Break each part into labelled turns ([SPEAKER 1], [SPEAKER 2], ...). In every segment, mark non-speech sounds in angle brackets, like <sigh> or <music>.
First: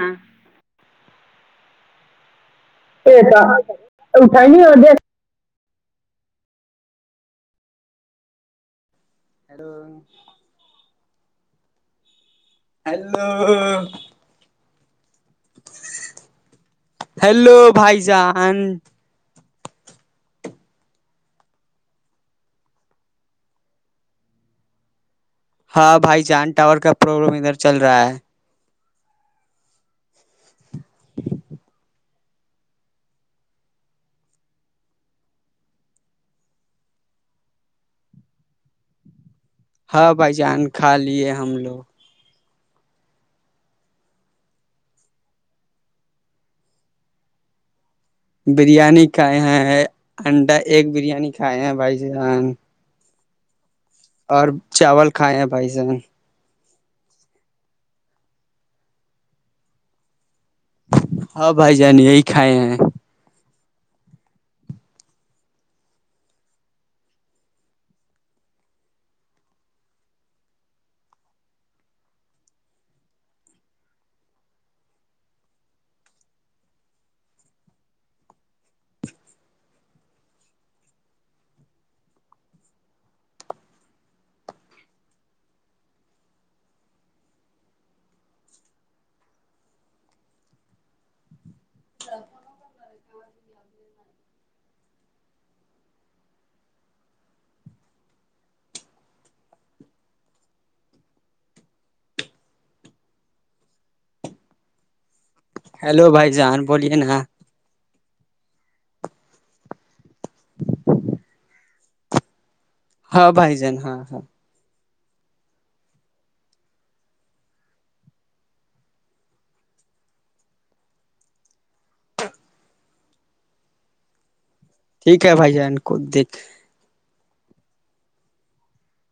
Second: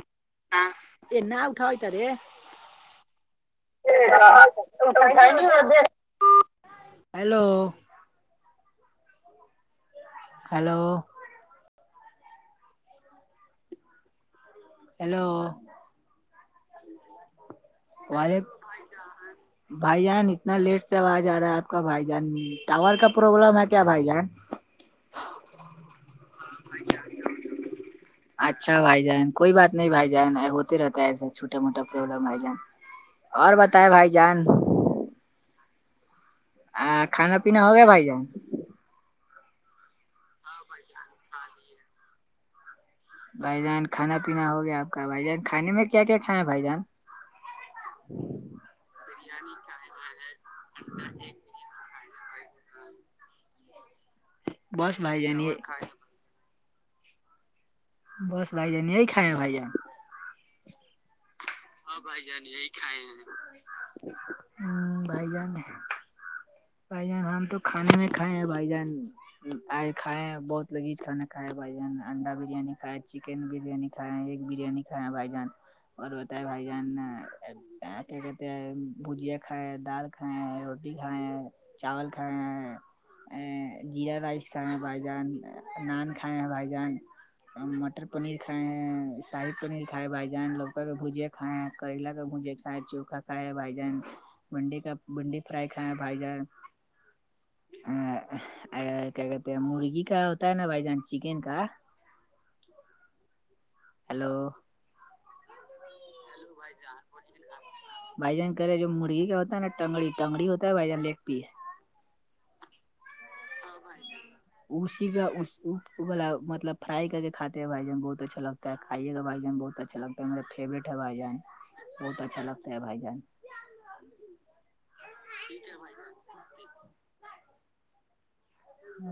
[SPEAKER 1] ہاں
[SPEAKER 2] نہا اٹھا ہوئیتار
[SPEAKER 1] یہ کاا اٹھا ہی نہیں ہو
[SPEAKER 2] ہیلو
[SPEAKER 1] اڈو
[SPEAKER 2] ہیلو
[SPEAKER 1] ہیلو
[SPEAKER 2] ہیلو
[SPEAKER 1] ہیلو بھائی
[SPEAKER 2] والے
[SPEAKER 1] جان
[SPEAKER 2] <unintelligible> بھائی جان اتنا لیٹ سے آواز آ رہا ہے آپ کا بھائی جان ٹاور کا پروبلم ہے کیا بھائی جان
[SPEAKER 1] ہاں بھائی چاند ٹاور کا پروابلم ادھر چل رہا ہے
[SPEAKER 2] اچھا بھائی جان کوئی بات نہیں بھائی جن ہوتے رہتا ہے ایسا چھوٹا موٹا ف بھائی جان اور بتائے بھائی جان آ کھانا پینا ہو گیا بھائی جان
[SPEAKER 1] ہاں بھائی جان کھا لیے ہم لوگ
[SPEAKER 2] بھائی جان کھانا پینا ہو گیا آپ کا بھائی جان کھانے میں کیا کھا ہے بھائی جان
[SPEAKER 1] بریانی کھائے ہیں انڈا ایک بریانی کھائے ہیں بھائی جان اور
[SPEAKER 2] بس
[SPEAKER 1] چاول کھائے
[SPEAKER 2] جان
[SPEAKER 1] ہیں بھائی
[SPEAKER 2] یہ
[SPEAKER 1] جن
[SPEAKER 2] بس بائی جان نہیں کائے بائی جان
[SPEAKER 1] ہاں بھائی جان یہی کھائے ہیں
[SPEAKER 2] ہوں بھائی جان بھائی جان ہم تو کھانے میں کھائے ہیں بھائی جان آ کھائے بہت لگی کھانا کھائے ہے بھائی جان انڈا بریانی کھائے چکن بریانی کھ ہیں ایک بریانی کھایا ہیں بھائی جان اور بتائے بھائی جان آے کٹے بھجیا کائے ڈال کائےیں روٹی کائے چاول کھانیں ہیں جیرا رائس کائے بائی جان نان کھائےیں بائی جان مٹر پنیر کھائے ہیں شاہیب پنیر کھائے بھائی جان لوگ چک بوجے کائے کریلا کےھوجے کائے چوا کائے بھائی جن بنڈی کا بنڈی فرائی کھیں بھائی جائے ا کیا کہتے ہیں مرغی کا ہوتا ہے نا بھائی جان چکن کا ہیلو
[SPEAKER 1] ہیلو بھائی جان بولیے نا
[SPEAKER 2] بھائی جان کرے جو مرغی کا ہوتا ہے نا ٹنگڑی ٹگڑی ہوتا ہے بھائی جان ایک پیس
[SPEAKER 1] ہاں بھائی جان ہاں ہاں
[SPEAKER 2] اسی کا مطلب فرائی کر کے کاتے بھائی جان بہت اچھا لگتا ہے کھائیے کا بھائی جان بہت اچھا اچھا لگتا ہےے فیوریٹ ہے بائی جان بہت اچھا لگتا ہے بھائی جان
[SPEAKER 1] ٹھیک ہے بھائی جین کو دیکھ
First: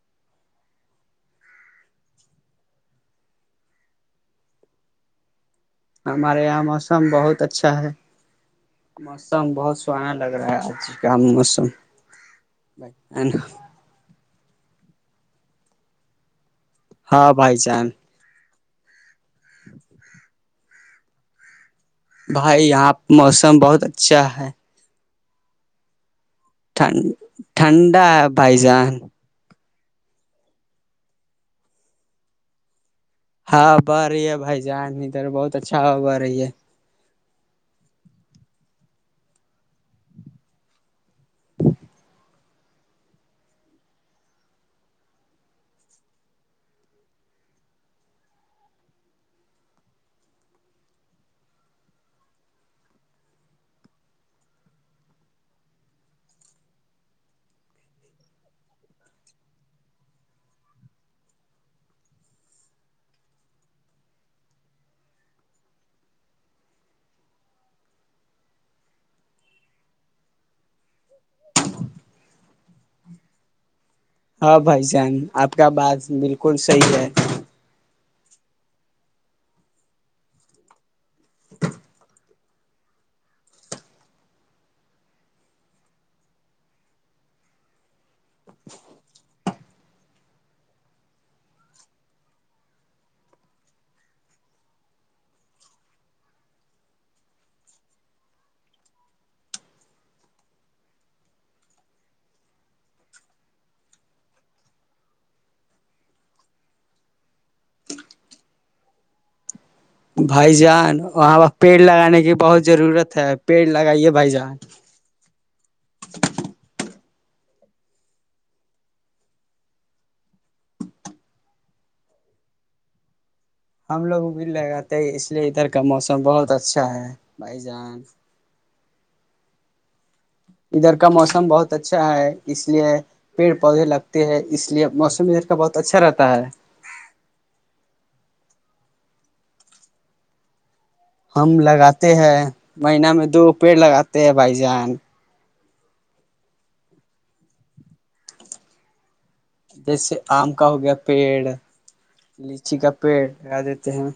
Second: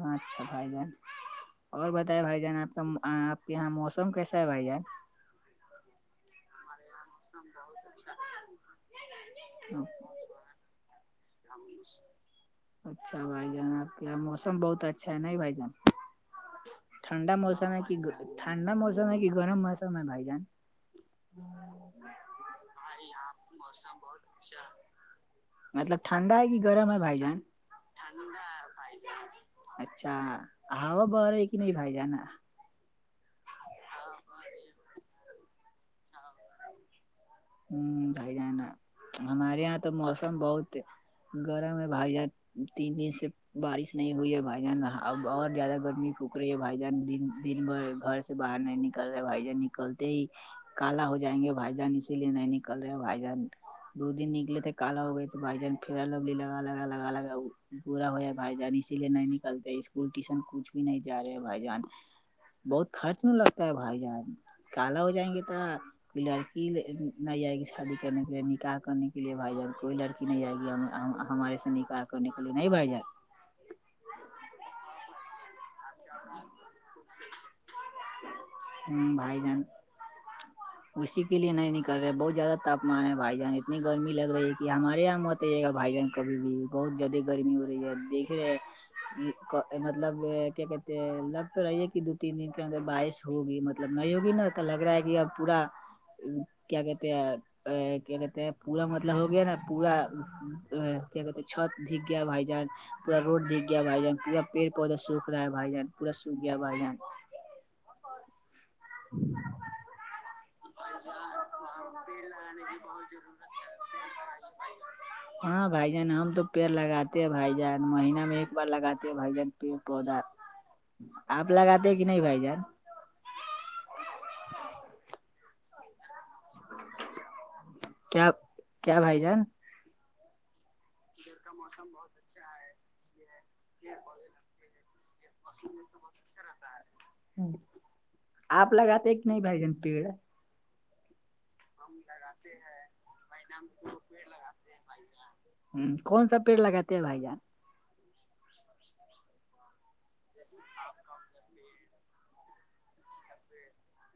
[SPEAKER 2] ہاں اچھا بھائی بہن اور بتائائے بھائی جان آپ کا آپ کے یہاں موسم کیسا ہے بھائی جان
[SPEAKER 1] ہمارے یہاں موسم بہت اچھا ہے موسم بہت سوہناا لگ رہا ہے آج کا موسم
[SPEAKER 2] اچھا بھائی جانب موسم بہت اچھا ہے نہیں بھائی جان
[SPEAKER 1] ہاں
[SPEAKER 2] ٹھنڈا
[SPEAKER 1] بھائی
[SPEAKER 2] موسم ہے
[SPEAKER 1] جان
[SPEAKER 2] کہ ٹھنڈا موسم ہے کہ گرم موم ہے بائی جان
[SPEAKER 1] بھائی یہاں موسم بہت اچھا ہے
[SPEAKER 2] مطلب ٹھڈا ہے گی
[SPEAKER 1] ھن ٹھنڈا بھائی جان
[SPEAKER 2] اچھا ہوا رہا ہے کہ نہیں بھائی جانا
[SPEAKER 1] ہاں بہ رہی ہے بھائی جان ادھر بہت اچھا ہوا بہ رہی ہے
[SPEAKER 2] ہ بھائی جانا ہمارے یہاں تو موسم بہت گرم ہے بھائی جان تین دن سے بارش نہیں ہوئی ہے بھائی جان ا اور زیادہ گرمی پھک رہی ہے بھائی جان دن دن بھر گھر سے باہر نہیں نکل رہے بھائی جان نکلتے ہی کالا ہو جائیں گے بھائی جان اس اسی لیے نہیں نکل رہے ہو بھائی جان دو دن نکلے تھے کال ہو گئے تو بھائی جان پرا لگ لگاگا الگاگا پورا ہو ہے بھائی جان اسی لیے نہیں نکلتے اسکول ٹیوشن کچھ بھی نہیں جا رہے ہے بھائی جان بہت خرچ میں لگتا ہے بھائی جان کالا ہو جائیں گے تھا لڑکی نہیں جائے گی شادی کرنے کے لیے نکاہح کرنے کے لیے بھائی جان کوئی لڑکی نہیں جائے گی ہم ہمارے سے نکاح کرنے کے لیے نہیں بھائی جائے
[SPEAKER 1] ہاں بھائی جان آپ کا بات بالکل صحیح ہے
[SPEAKER 2] بھائی جن اسی کے لیے نہیں نہیں کر رہے ہیں بہت زیادہ تپمان ہے بھائی جان اتنی گرمی لگ رہی ہے کہ ہمارے یہاں مت آ ج گا بھائی جان کبھی بھی بہت زیادہ گرمی ہو رہی ہے دیکھ رہے ہیں مطلب کیا کہتے لگ تو رہیے کہ دو تین دن کے انر بارش ہوگی مطلب نہیں ہوگی نا تو لگ رہا ہے کہ اب پورا کیا کہتے ہیں ا کیا کہتے ہیں پورا مطلب ہو گیا نا پورا کیا کہتے چھت دھگ گیا بھائی جان پورا روڈ دکھ گیا بھائی جان پورا پیڑ پودا سوکھ رہا ہے بھائی جان پور سوکھ گیا بھائی جان <inaudible>
[SPEAKER 1] بھائی جان وہاں پرہ پیڑ لگانے کی بہت ضرورت ہے پیڑ لگائیے بھائی جان
[SPEAKER 2] ہاں بھائی جان ہم تو پیڑ لگاتے ہیں بھائی جان مہینہ میں ایک بار لگاتے بھائی جان پیڑ پودا آپ لگاتے کہ نہیں بھائی جان
[SPEAKER 1] ہم لوگ بھی ل جاتے اس لیے ادھر کا موسم بہت اچھا ہے بھائی جان
[SPEAKER 2] کیا کیا بھائی جان
[SPEAKER 1] ادھر کا موسم بہت اچھا ہے اس لیے پیڑ پودے لگتے ہے اس لیے موسم بہت اچھا رہتا ہے
[SPEAKER 2] ہاں اپ ل گات ایک نہیں بائ جان پڑا
[SPEAKER 1] ہم لگاتے ہیں مہینہ میں دو پیڑ لگاتے ہیں بھائی جان
[SPEAKER 2] ہ کون سا پیڑ لگاتے ہیں بھائی جان
[SPEAKER 1] جیسے آم کا ہو گیا پیڑ لیچی کا پیڑ لگا دیتے ہیں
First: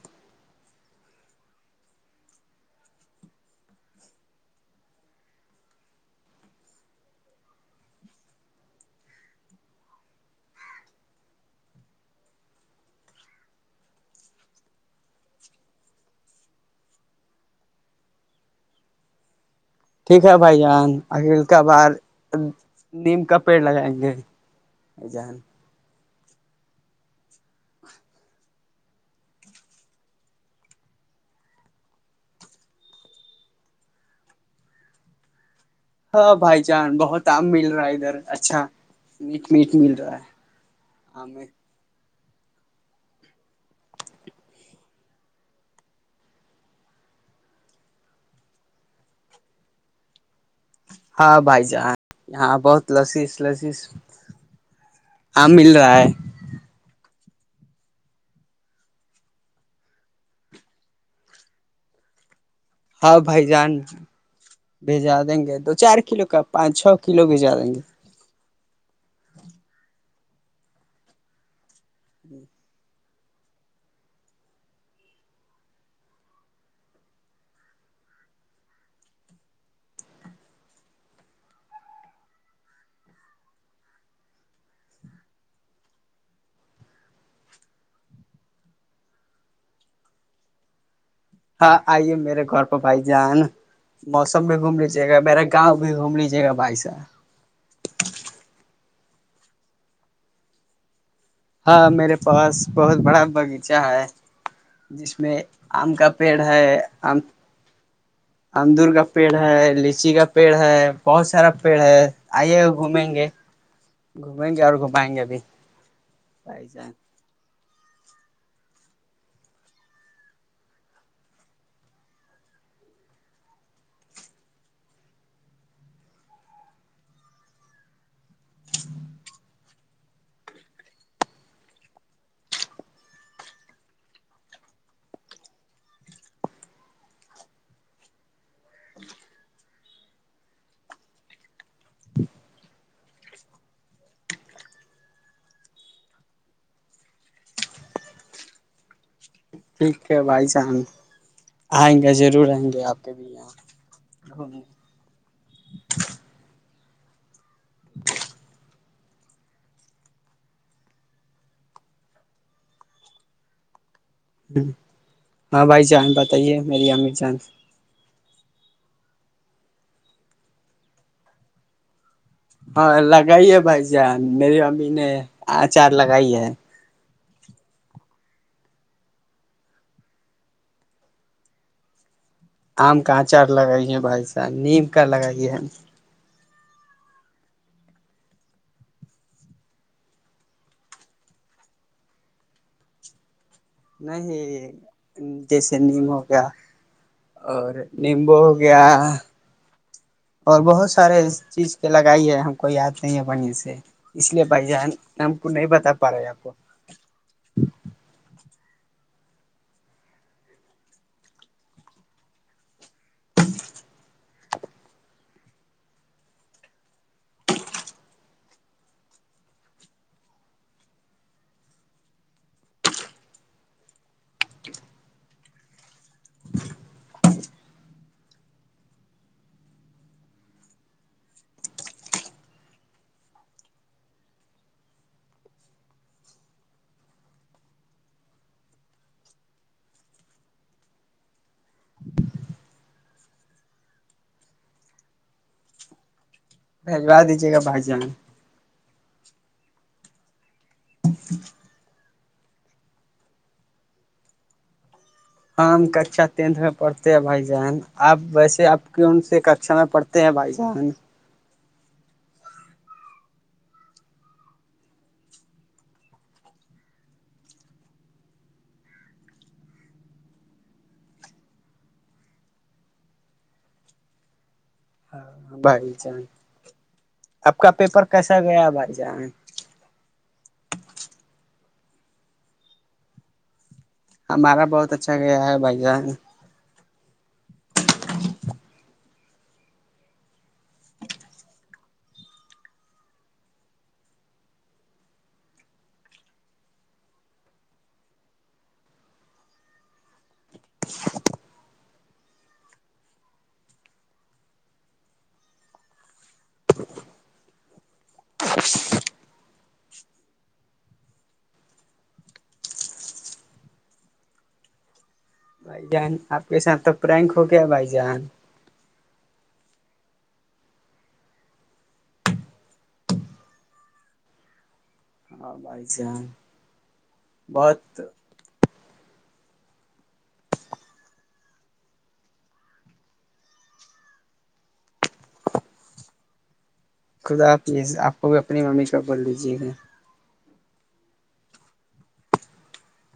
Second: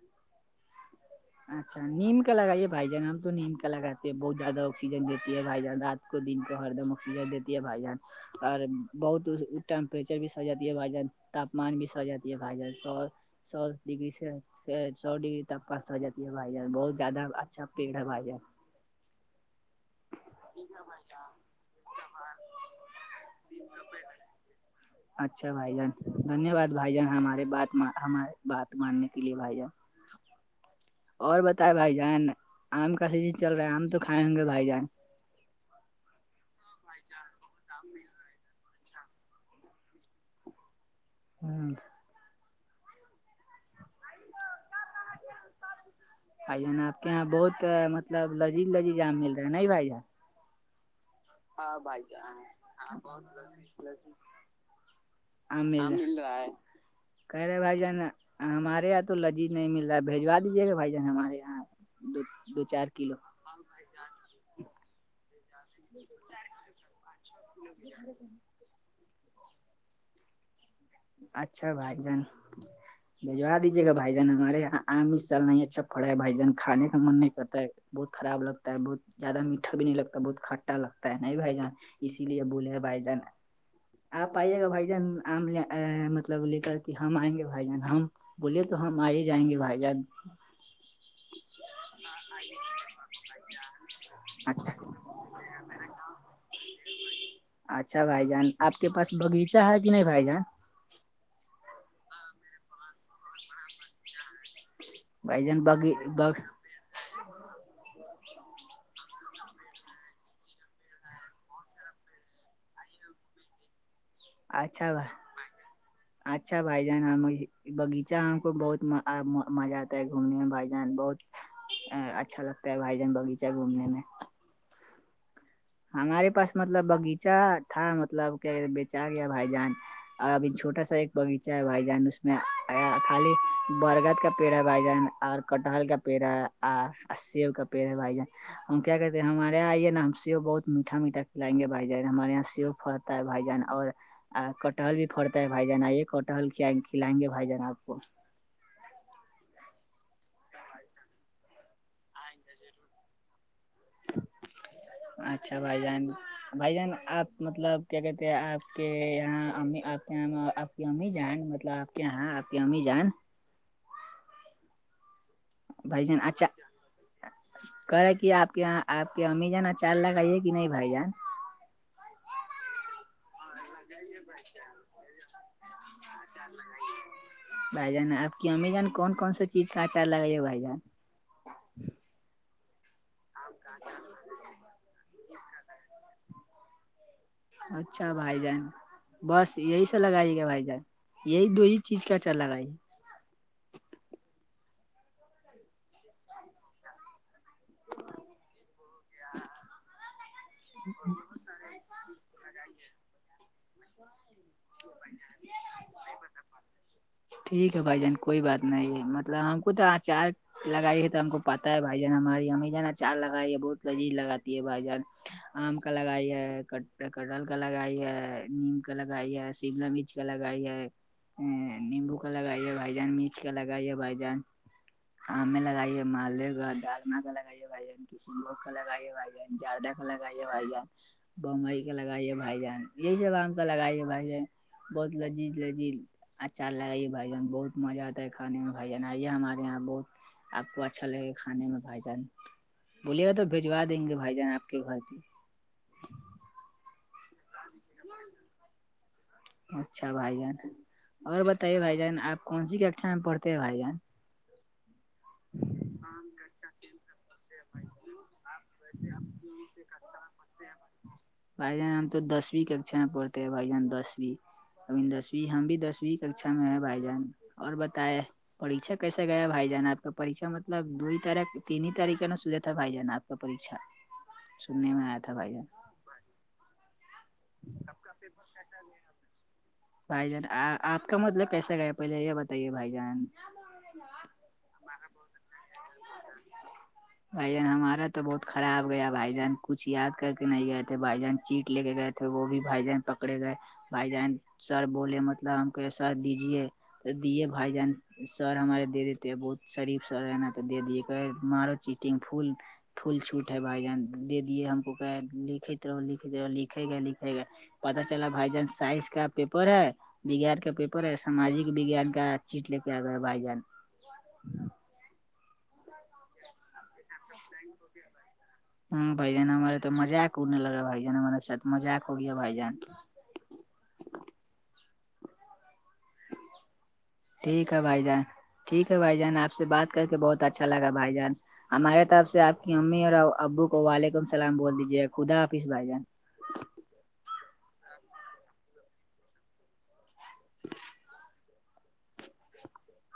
[SPEAKER 2] اچھا نیم کا لگائیے بھائی جان ہم تو نیم کا لگاتے ہیں بہت زیادہ آکسیجن دیتی ہے بھائی جان رات کو دن کو ہر دم آکسیجن دیتی ہے بھائی جان اور بہت ٹیمپریچر بھی سڑ جات ہے بھائی جان تاپمان بھی س جاتی ہےھائی س سو ڈگری سے سو ڈگری تاپ کا س جاتی یہ بھائی جان بہت زیادہ اچھا پڑ ہے بھائی جار
[SPEAKER 1] ٹھیک ہے بھائی جان اخل کبھار نیم کا پیڑ لگائیں گے بھائی جان
[SPEAKER 2] اچھا بھائی جان دھنیہ واد بھائی جان ہمارے بات ہمارے بات ماننے کے لیے بھائی جان اور بتائائے بھائی جان آم کا سیجن چل رہا ہے آم تو کھائے ہوں گے بھائی جان
[SPEAKER 1] ہاں بھائی جان بہت آم مل رہا ہے ادھر اچھا میٹ میٹ مل رہا ہے آ میں
[SPEAKER 2] ہ آھا آپ کے یہاں بہت مطلب لذیذ لذیذ آام مل رہے ہے ن بھائیاں
[SPEAKER 1] ہاں بھائی جہاں یہاں بہت لسیس لسیس
[SPEAKER 2] آم کہہ رہے بھائی جان ہمارے یہاں تو لجیذ نہیں مل رہا ہے بجوا دیجیے گا بھائی جان ہمارے یہاں دو دو چار کلو
[SPEAKER 1] ہاں بھائی جان بھیجا دیں گے دو چار کلو کا پانچ چھ کلو بھیجا دیں گے
[SPEAKER 2] س
[SPEAKER 1] ہ
[SPEAKER 2] اچھا بھائی جان بھجوا دیجیے گا بھائی جن ہمارے یہاںام اس سال نہیں اچھا پڑا ہے بھائی جان کھانے کا من نہیں کرتا ہے بہت خراب لگتا ہے بہت زیادہ میٹھا بھی نہیں لگتا بہت کھٹا لگتا ہے نہیں بھائی جان اسی لیے بولے گ بھائی جان آپ آئیے گا بھائی جان آم لے ا مطلب لے کر کے ہم آئیں گے بھائی جان ہم بولے تو ہم آ ہی جائیں گے بھائی جان ہ
[SPEAKER 1] ہاں آئیے میرے گھر پہ بھائی جان نا موسم بھی
[SPEAKER 2] اچھا
[SPEAKER 1] گھوم لیجیے گا میرا گاؤں بھی گھوم لیجیے گا بھائی سا
[SPEAKER 2] اچھا بھائی جان آپ کے پاس باغیچہ ہے کہ نہیں بھائی جان
[SPEAKER 1] ہاں میرے پاس بہت بڑا باغیچہ ہے جس میں
[SPEAKER 2] بھائی جان بغی
[SPEAKER 1] آم کا پیڑ ہے آم امدور کا پیڑ ہے ل لیچی کا پیڑ ہے بہت سارا پیڑ ہے آئیے ہو گھومیں گے گھومیں گے اور
[SPEAKER 2] اچھا بھائی
[SPEAKER 1] گھمائیں گے ابھی
[SPEAKER 2] اچھا بھائی جان بغیچہ کو بہت مزہ آتا ہے گھومنے میں بھائی جان بہت ا اچھا لگتا ہے بھائی جان باغیچہ ہے گھومنے میں ہمارے پاس مطلب باغیچہ تھا مطلب کیا بیےچار یا بھائی جان اور ابھی چھٹا سا ایک بغیچہ بھائی جان اس میں خالی برگد کا پیڑ بھائی جان اور کٹہل کا پیڑ ہے سیب کا پیڑ ہے بھائی جان ہم کیا کہتے ہیں ہمارے یہاں آئیے نا س بہت میٹھا میھا کھلیں گے بائی جان ہمارے یہاں سےو پڑتا ہے بائی جان اور آ کٹہل بھی پڑتا ہے بھائی جان آئیے کٹحل کھلائیں گے بھائی جان آ کو
[SPEAKER 1] ٹھیک ہے بھائی جان آئیں گے ضرور آئیں گے آپ بھییا گھوم
[SPEAKER 2] اچھا بھائی جان بھائی جان آپ مطلب کیا کہتے ہیں آپ کے یہاں امی آپ یہ آپ کی امی جائیں مطلب آپ کے یہاں آپ کی امی جائیں
[SPEAKER 1] ہ ہاں بھائی جان بتائیے میری امر جان
[SPEAKER 2] کرے کہ آپ کے یہاں آپ کے امی جانا چال لگ آائیے کہ نہیں بھائی جان
[SPEAKER 1] ہاں لگائی ہے بھائی جان میری امی نے اچار لگائی ہے
[SPEAKER 2] بھائی جان آپ کی امی جان کون کون سا چیز کا اچار لگےے بھائی جان
[SPEAKER 1] آم کا اچار لگائیے بھائی صاح نیم کا لگائیے
[SPEAKER 2] اچھا بھائی جان بس یہی سا لگائیے گا بھائی جان یہی دو ہی چیز کاچا لگائیے
[SPEAKER 1] نہیں جیسے نیمم ہو گیا اور نیمبو گیا اور بہت سارے چیز کے لگائی ہے ہم کو یاد نہیں ہے بڑیا سے اس لیے بھائی جان ہم کو نہیں بتا پا رہے ہے آپ کو
[SPEAKER 2] ٹھیک ہے بھائی جان کوئی بات نہیں ہے مطلب ہم کو تو آچار لگائی ہے تو ہم کو پتاہ ہے بھائی جان ہماری ہمیں نا چار لگائی ہے بہت لذیذ لگاتی ہے بھائی جان آم کا لگائی ہے کٹل کا لگائی ہے نیم کا لگائی ہے شملا مرچ مچ کا لگائی ہے ا نیمبو کا لگائی ہے بھائی جان مرچ کا لگائی ہے بھائی جان آم لگائیے مالے دال مگا لگائیے گائیے کشن لوگ خلا گھ ہے بھ جان جارڈا خلا گئی ہے بھ جان بمبئی کا لگائیے بھائی جان یہی سب آم کا لگائیے بھائی جان بہت لذیذ لذیذ اچھا لگا یہ بھن بہت مزہ آتا ہے کھے میں بھ آ یہ ہمارے یہاں بہت آپ کو اچھا لگے گا کھانے میں بھائی جان بوولے گ تو بجوا دیں گے بھائی جان آپ بھتی
[SPEAKER 1] بھیھجوا دیجیے گا بھجی میں
[SPEAKER 2] <inaudible> اچھا بھائی جان اور بتائیے بھائی جان آپ کون سی ککھا میں پڑھتے ہیں بھائی جان
[SPEAKER 1] ہم ہم ککھا ٹینتھ میں پڑھتے ہیں بھائی جان اب ویسے اب کیوں سے ککا میں پڑھتے ت بھائی جان
[SPEAKER 2] بھائی جان ہم تو دسویں ککشا میں پڑھتے ہیں بھائی جان دسویں اب دسویں ہم بھی دسویں ککشا میں ہے بھائی جان اور بتائے پریھا کیسے گیا بھائی جانا آ پ پریھا مطلب دو ہی تاریخ ت ہی تاریخ ن سو تھا بھائی جانا آپ کا پریھا
[SPEAKER 1] ہاں بھائی جان آپ کا پیپر کیسا گیا بھائی جان
[SPEAKER 2] بھائی جان آپ کا مطلب کیسا گیا پہلے یہ بتائیے بھائی جان
[SPEAKER 1] ہمارا بہت اچھا گیا ہے بھائی جان
[SPEAKER 2] بھائین ہمارا تو بہت خراب گیا بھائی جان کچھ یاد کر کے نہیں گئے تھے بھائی جان چیٹ لے کے گئے تھے وہ بھی بھائی جان پکڑے گئے بھائی جان سر بولے مطلب ہم کہ سر دیجیے تو دیے بھائی جہان سر ہمارے دے دی تھ بہت شریف سر ہے نا تو دے دی کہ مارو چیٹگ پھول فھول چھوٹ ہے بھائی جن دے دیے ہم کوک لکھ رہ لکھ رہ لکھے گئے لکھے گئے پتا چلا بھائی جان سائس کا پیپر ہے وگان کا پیپر ہے ساماجک وگان کا چیٹ لے کے آ گیا بھائی جان
[SPEAKER 1] بھائی جان آپ کے ساتھ تو پرینک ہو گیا بھائی جان
[SPEAKER 2] ہ بھائی جان ہمارے تو مذااک انے لگا بھائی جان ہمارے ساتھ مذاق ہو گیا بھائی جان
[SPEAKER 1] ہاں بھائی
[SPEAKER 2] ٹھیک ہے
[SPEAKER 1] بہت
[SPEAKER 2] بھائی جان ٹھیک ہے بھائی جان آپ سے بات کر کے بہت اچھا لگا بھائی جان ہمارے طرف سے آپ کی امی اور ابو کو وعلیکم السلام بول دیجیے خدا حافظ بھائی جان
[SPEAKER 1] خدا آپ کو بھی اپنی ممی پ بول لیجیے گا
[SPEAKER 2] <inaudible> <inaudible>